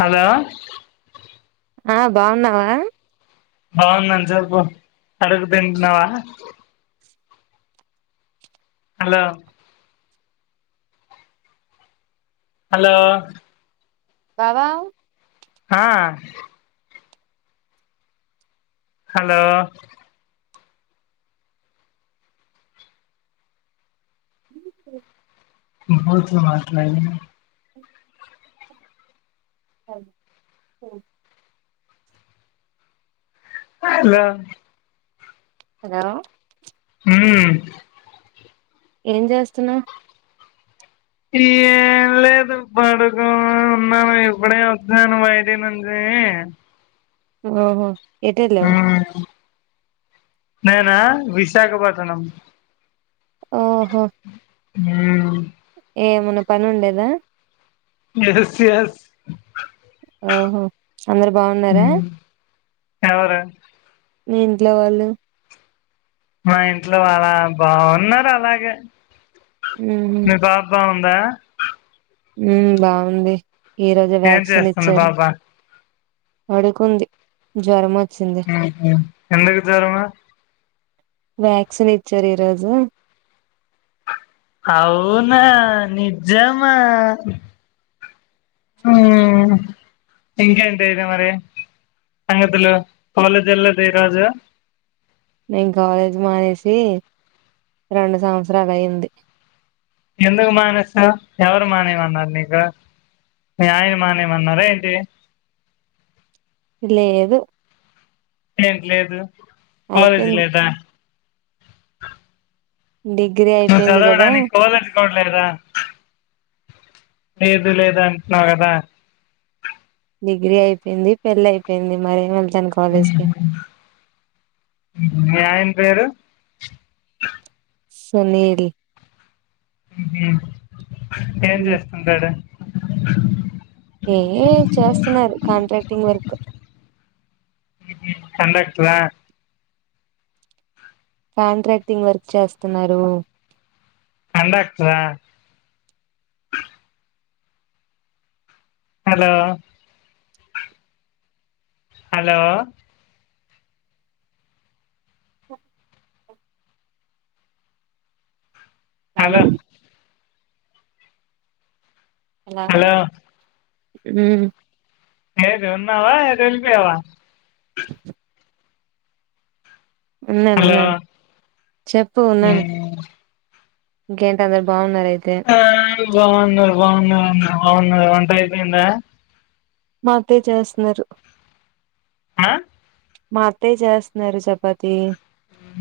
hello ఆ బాగున్నావా బాగున్నాను చెప్పు అడగదిటున్నావా హలో హలో బావ ఆ హలో బూతులు మాట్లాడి అ లో హలో హ్మ్ ఏం చేస్తున్నావు ఏం లేదు బడుకొని ఉన్నాను ఇప్పుడే వచ్చాను బయటి నుంచి ఓహో ఏట లేవు మ్మ్ నేనా వి విశాఖపటనం ఓహో హ్మ్ ఏమన్న పని ఉండేదా ఎస్ ఎస్ ఆహా అందరు బాగున్నారా మ్మ్ ఎవరు ని ఇంట్లో వాళ్ళు మా ఇంట్లో అళ బాగున్నారు అలాగే ఉహు మీ పాప బాగు ద ఉ బాగుంది ఈ రోజు ఏం చేస్తుంది బాబా అడుకుంది జర్మ ఎంతకు తరమా వ్యాక్సిన్ ఇచ్చారు రాజా అవునా నిజమా ఇంకేంటి అయితే మరి సంగతులు పలది వెల్లదు ఈరోజు నేను కాలేజీ మానేసి రెండు సంవత్సరాలు అయింది ఎందుకు మానేస్త ఎవరు మానేయమన్నారు నీకు మీ ఆయన మానేయమన్నారా ఏంటి లేదు ఏంటి లేదు కాాలేజ్ అయిపోయింది లోదా డిగ్రీ అయిపోయింది కదా కో లేదా లేదు లేదు అంటున్నావు కదా డిగ్రీ అయిపోయింది పెళ్లి అయిపోయింది మర నయ పేరు సునీల్ ఏం చేస్తుంటాడు అ ఏ చేస్తున్నారు కాంట్రాక్టింగ్ వర్క్ సన్నట్లా కాంట్రాక్టింగ్ వర్క్ చేస్తున్నారు కంక్టద hello hello hello hello hello అ లేేది ఉన్నావా అదిల్పి అవా ఉన్నాను హలో ఉన్నాను చెప్పు ఉన్నాను గేంటంత అందర బాగుంట ఆ బన బన అవును ఒంట అయిపోందా మాంతే చేస్తున్నారు ఆ మా అత్తే చేస్తున్నారు చపాతి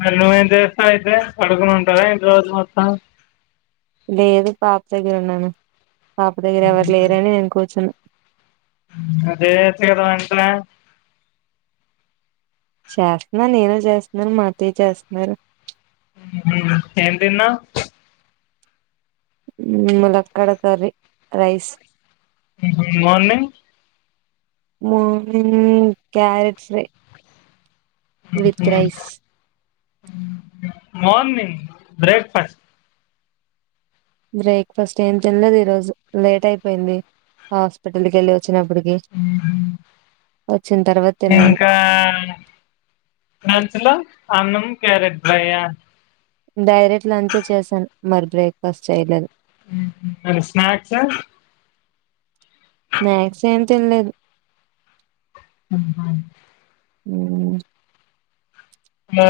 మరి నువ్వేం చేస్తావు అయితే పడుకుని ఉంటారా ఇంటి రోజు మొత్తం లేదు పాప దగ్గర ఉన్నాను పాప దగ్గర ఎవరు లేరుని నేను కూర్చును అదే కదా మంట చేస్తున్నా నేను చేస్తున్నాను మా అత్తయ్య చేస్తున్నారు ఎంతన్నా లక్కడ కర్రీ రైస్ మార్నింగ్ మ క్యారెట్స్ రే with rice morning breakfast breakfast ఏం తినలేదు ఈ రోజు లేట్ అయిపోయింది హాస్పిటల్ కి వెళ్ళి వచ్చ వచ్చిన తర్వాత తిన్నాను ఇంకా ంచలో అన్నం క్యారెట్ బయ డైరెక్ట్ లంచే చేశాను మరి బ్రేక్ఫాస్ట్ చేయలేదు అ స్నాక్స్ా స్నాక్స్ ఏం తెలిలేదు ఆ హ ఓే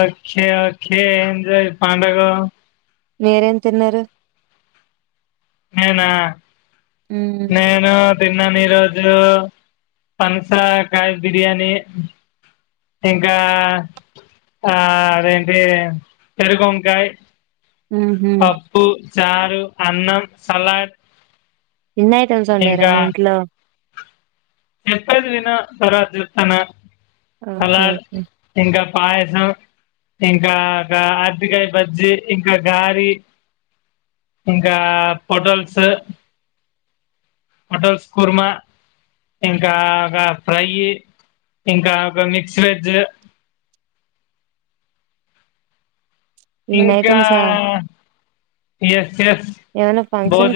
ఖే ఎంజాయ్ పండగ నేరేం తిన్నారుారు ఏనా నేను తిన్నాని రోజు పనసాకాయ బిర్యానీ ఇంకా ఆ అదేంటి పెరు వంకాయ కప్పు చారు అన్న సలాడ్ ఇన్న ఐటమ్స్ ఉండ వరా మీట్లో చెప్స్తా దనా త చెతానా అలా ఓకే ఓకే ఇంకా పయస ఇంకా కాయ బజ్జి ఇంకా గారి ఇంకా పొటల్స్ హోటల్స్ కుర్మా ఇంకా అయ ఇంకా ఒక మిక్స్ వెజ్ ఇన్నయి ఇంకా చంసా ఎస్ ఎ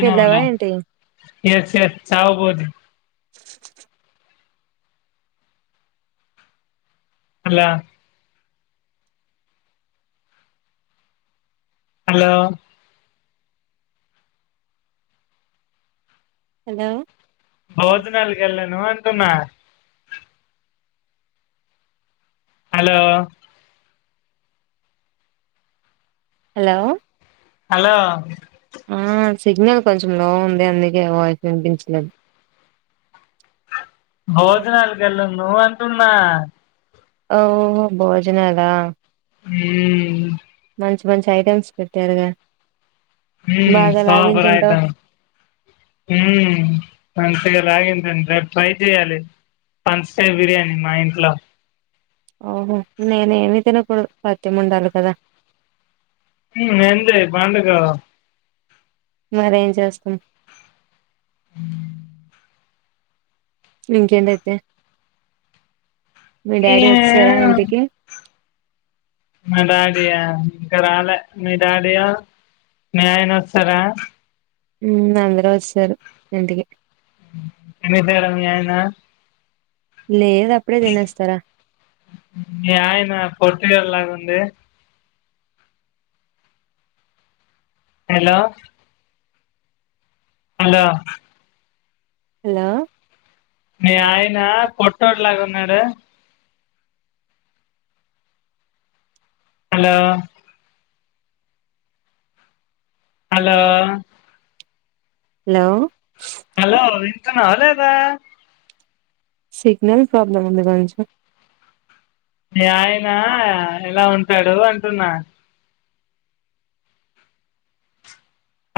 కి వాళ వెళ్ళావా ఏంటి ఎస్ ఎస్ చవు బోజ అలా హలో హలో బౌతు నాలుగల్ను న్నా హలో హలో హలో ఆ సిగ్నల్ కొంచెం లో ఉంది అందుకే వాయిస్ వినిపించలేదు బజనా కలు నుో అంటన్నా ఓహో భోజనాల ఉ మంచి మంచి ఐటమ్స్ పెట్టారుగా బాగా సప రాయత లాగించుంటావు రాగిందండి రేపు ట్రై చెయ్యాలి పంచయ బిర్యానీ మా ఇంట్లో ఓహో నేనే ఏమి తినప్పుడు సాథ్యం ఉండాలి కదా ఎంత పాండకా మరేం చేస్తాం ఇంకేంటయితే మీ డాడీ వస్తారా ఇంటికి మిడాడియాకరాల మిడాడియా న్యనసరా అందరూ వచ్చారు ఇంటికి ఎన్నితేడ మీయనా లేదు అప్పుడే తినేస్తారా మీ ఆయన పొర్తుగాల్ లాగా ఉంది హలో అంటా హలా మీ ఆయన పట్టోట్ లాగా ఎడ హలో హలో హలో హలో ఇంత అాలదా సిగ్నల్ ప్రబ్లమ్ ఉందిగంచ మీ ఆయన ఎలా ఉంటాడు అంటున్నా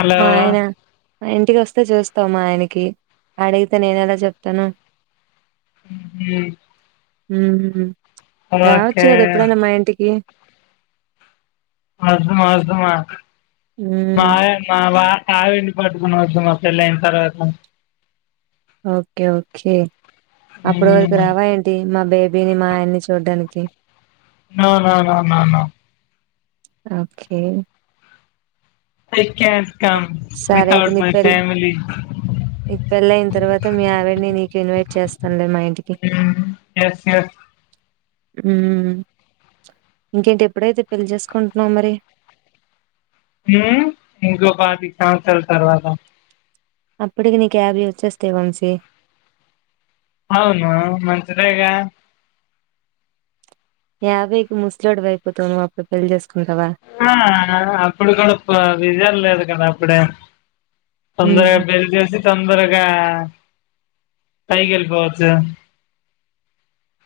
హలో మాయనా ఇంటికి వస్తే చూస్తామా ఆయనకి అడిగితే నేన ఎలా చెప్తాను హ రావచ్చు ఓకే కదా ఎప్పుడైనా మా ఇంటికి అధమా అధమా మా మ్మ్ మా వా ఆవిండి పట్టుకునివచ్చు మా పెళ్ళి అయిన తర్వాత ఓకే ఓకే అప్పటి వరకు రావా ఏంటి మా బేబీ బీని మా ఆయన్ని చూడ్డానికి నానా నా నానా ఓకే సరే అయితే నీ పె నీ పెళ్ళ అయిన తర్వాత మీ ఆవిడిని నీకు ఇన్వైట్ చేస్తాను మా ఇంటికి ఉమ్ ఎస్ ఎస్ ఇంకేంటి ఎప్పుడైతే పెళ్లి చేసుకుంట న మరి ఇంకొ పాతి సంవత్సరాల తర్వాత అప్పటికి నీ క్యాబ వచ్చేస్తే వంశీ అవును మంతంతరగా యాభైకి ముసలాడు వయిపోతావును మా పళ్లి చేసు ఆ అప్పుడు కూడా విజయం లేదు కదా ఎప్పుడే తొందరగా మ్మ్ బలు చేేసి తొందరగా కాయ గెలు పోవాచ్చ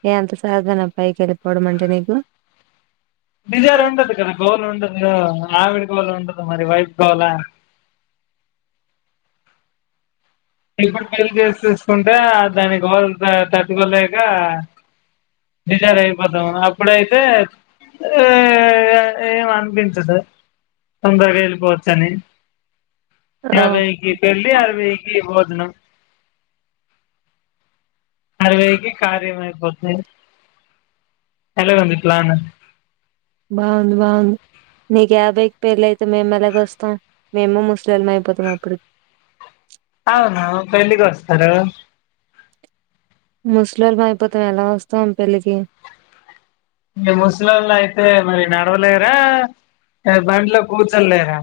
ఏ ఎంత సరదా నా పైకి వెళ్ళిపోవడం అంటే నీకు బడిజర్ ఉండదు కదా గోలు ఉండదు ఆవిడ గోళ ఉండదు మరి వైపు గోళ ఎప్పుడు పెళ్ళ చేసి చసుకుంటే దాని గ [unintelligible] పిల్లొల్లు లేక బేజారు అయిపోతాము అప్పుడైతే ఆ ఏ ఏం అనిపించదు తొందరగా వెళ్ళిపోవచ్చని ఓ తవేగి పళ్లి ఆరు వగకి ప అన్న అరవైకి కార్యం అయిపోతుంది ఎలా వుంది ప్లాను బాగుంది బాగుంది నీకు యాభైకి పెళ్లి అయితే మేము ఎలాగ వస్తాం మేము ముసలోళ్ళం అయిపోతాం అప్పుడు అవును పెళ్లికి వస్తారు ముస్లొళ్ళం అయిపోతాం ఎలా వస్తాం పెళ్ళికి మీరు ముసలోళ్ళు అయితే మరి నడవలేరా లేక బండ్లో కూచోలేరా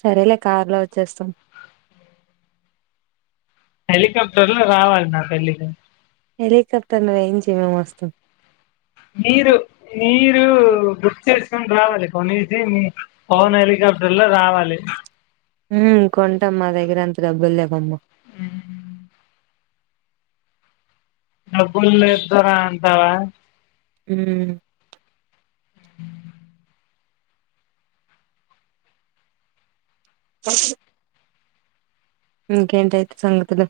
సరేలే కారులో వచ్చేస్తాం హెలికాప్టర్ లో రావాలి నా పెళ్లికి హెలికాప్టర్ ను అరేంజ్ మేం వస్తాం మీరు మీరు బుక్ చేసుకుని రావాలి కొనేసి మీ పవన్ హెలికాప్టర్ లో రావాలి డబ్బులేవమ్మొ ఊ డబ్బుల్లేద్దార దావా ఉమ్ స ఇంకేంటయితే సంగతులు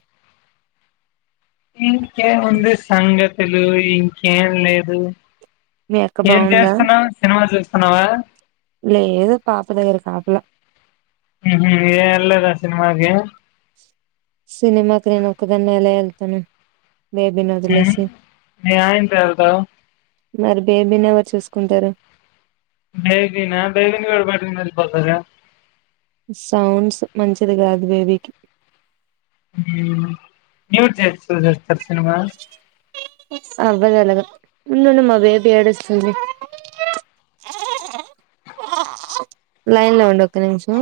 ఇంకేముంది సంగతులు ఇంకేం లేదు మీ అక్క ఏం బాగుందా చేస్తున్నావ్ సినిమా చూస్తు అనవా లేదు పాప దగ్గర కాపలా ఊ హూ ఏం వెళ్లలేదా సినిమాకి సినిమాకి నేను ఒక్కదాన్ని ఎలా వెళ్తాను బేబీని ఉమ్ వదిలేసి మీ ఆయనతో వెళ్తావ్ మరీ బెబీ నీ ఎవర్ చూసుకుంటారు బేబీ నా బేబీని కూడా పట్టుకొని వెళ్ళిపోతారు సౌండ్స్ మంచిది కాదు బేబీకి నవు చేస్తు జ అవ్వదలాగా ఉండు ఉండు మా బేబి ఏడుస్తుంది లైన్ లో ఉండు ఒక్క నిమిషం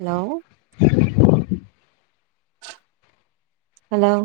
హలో హలో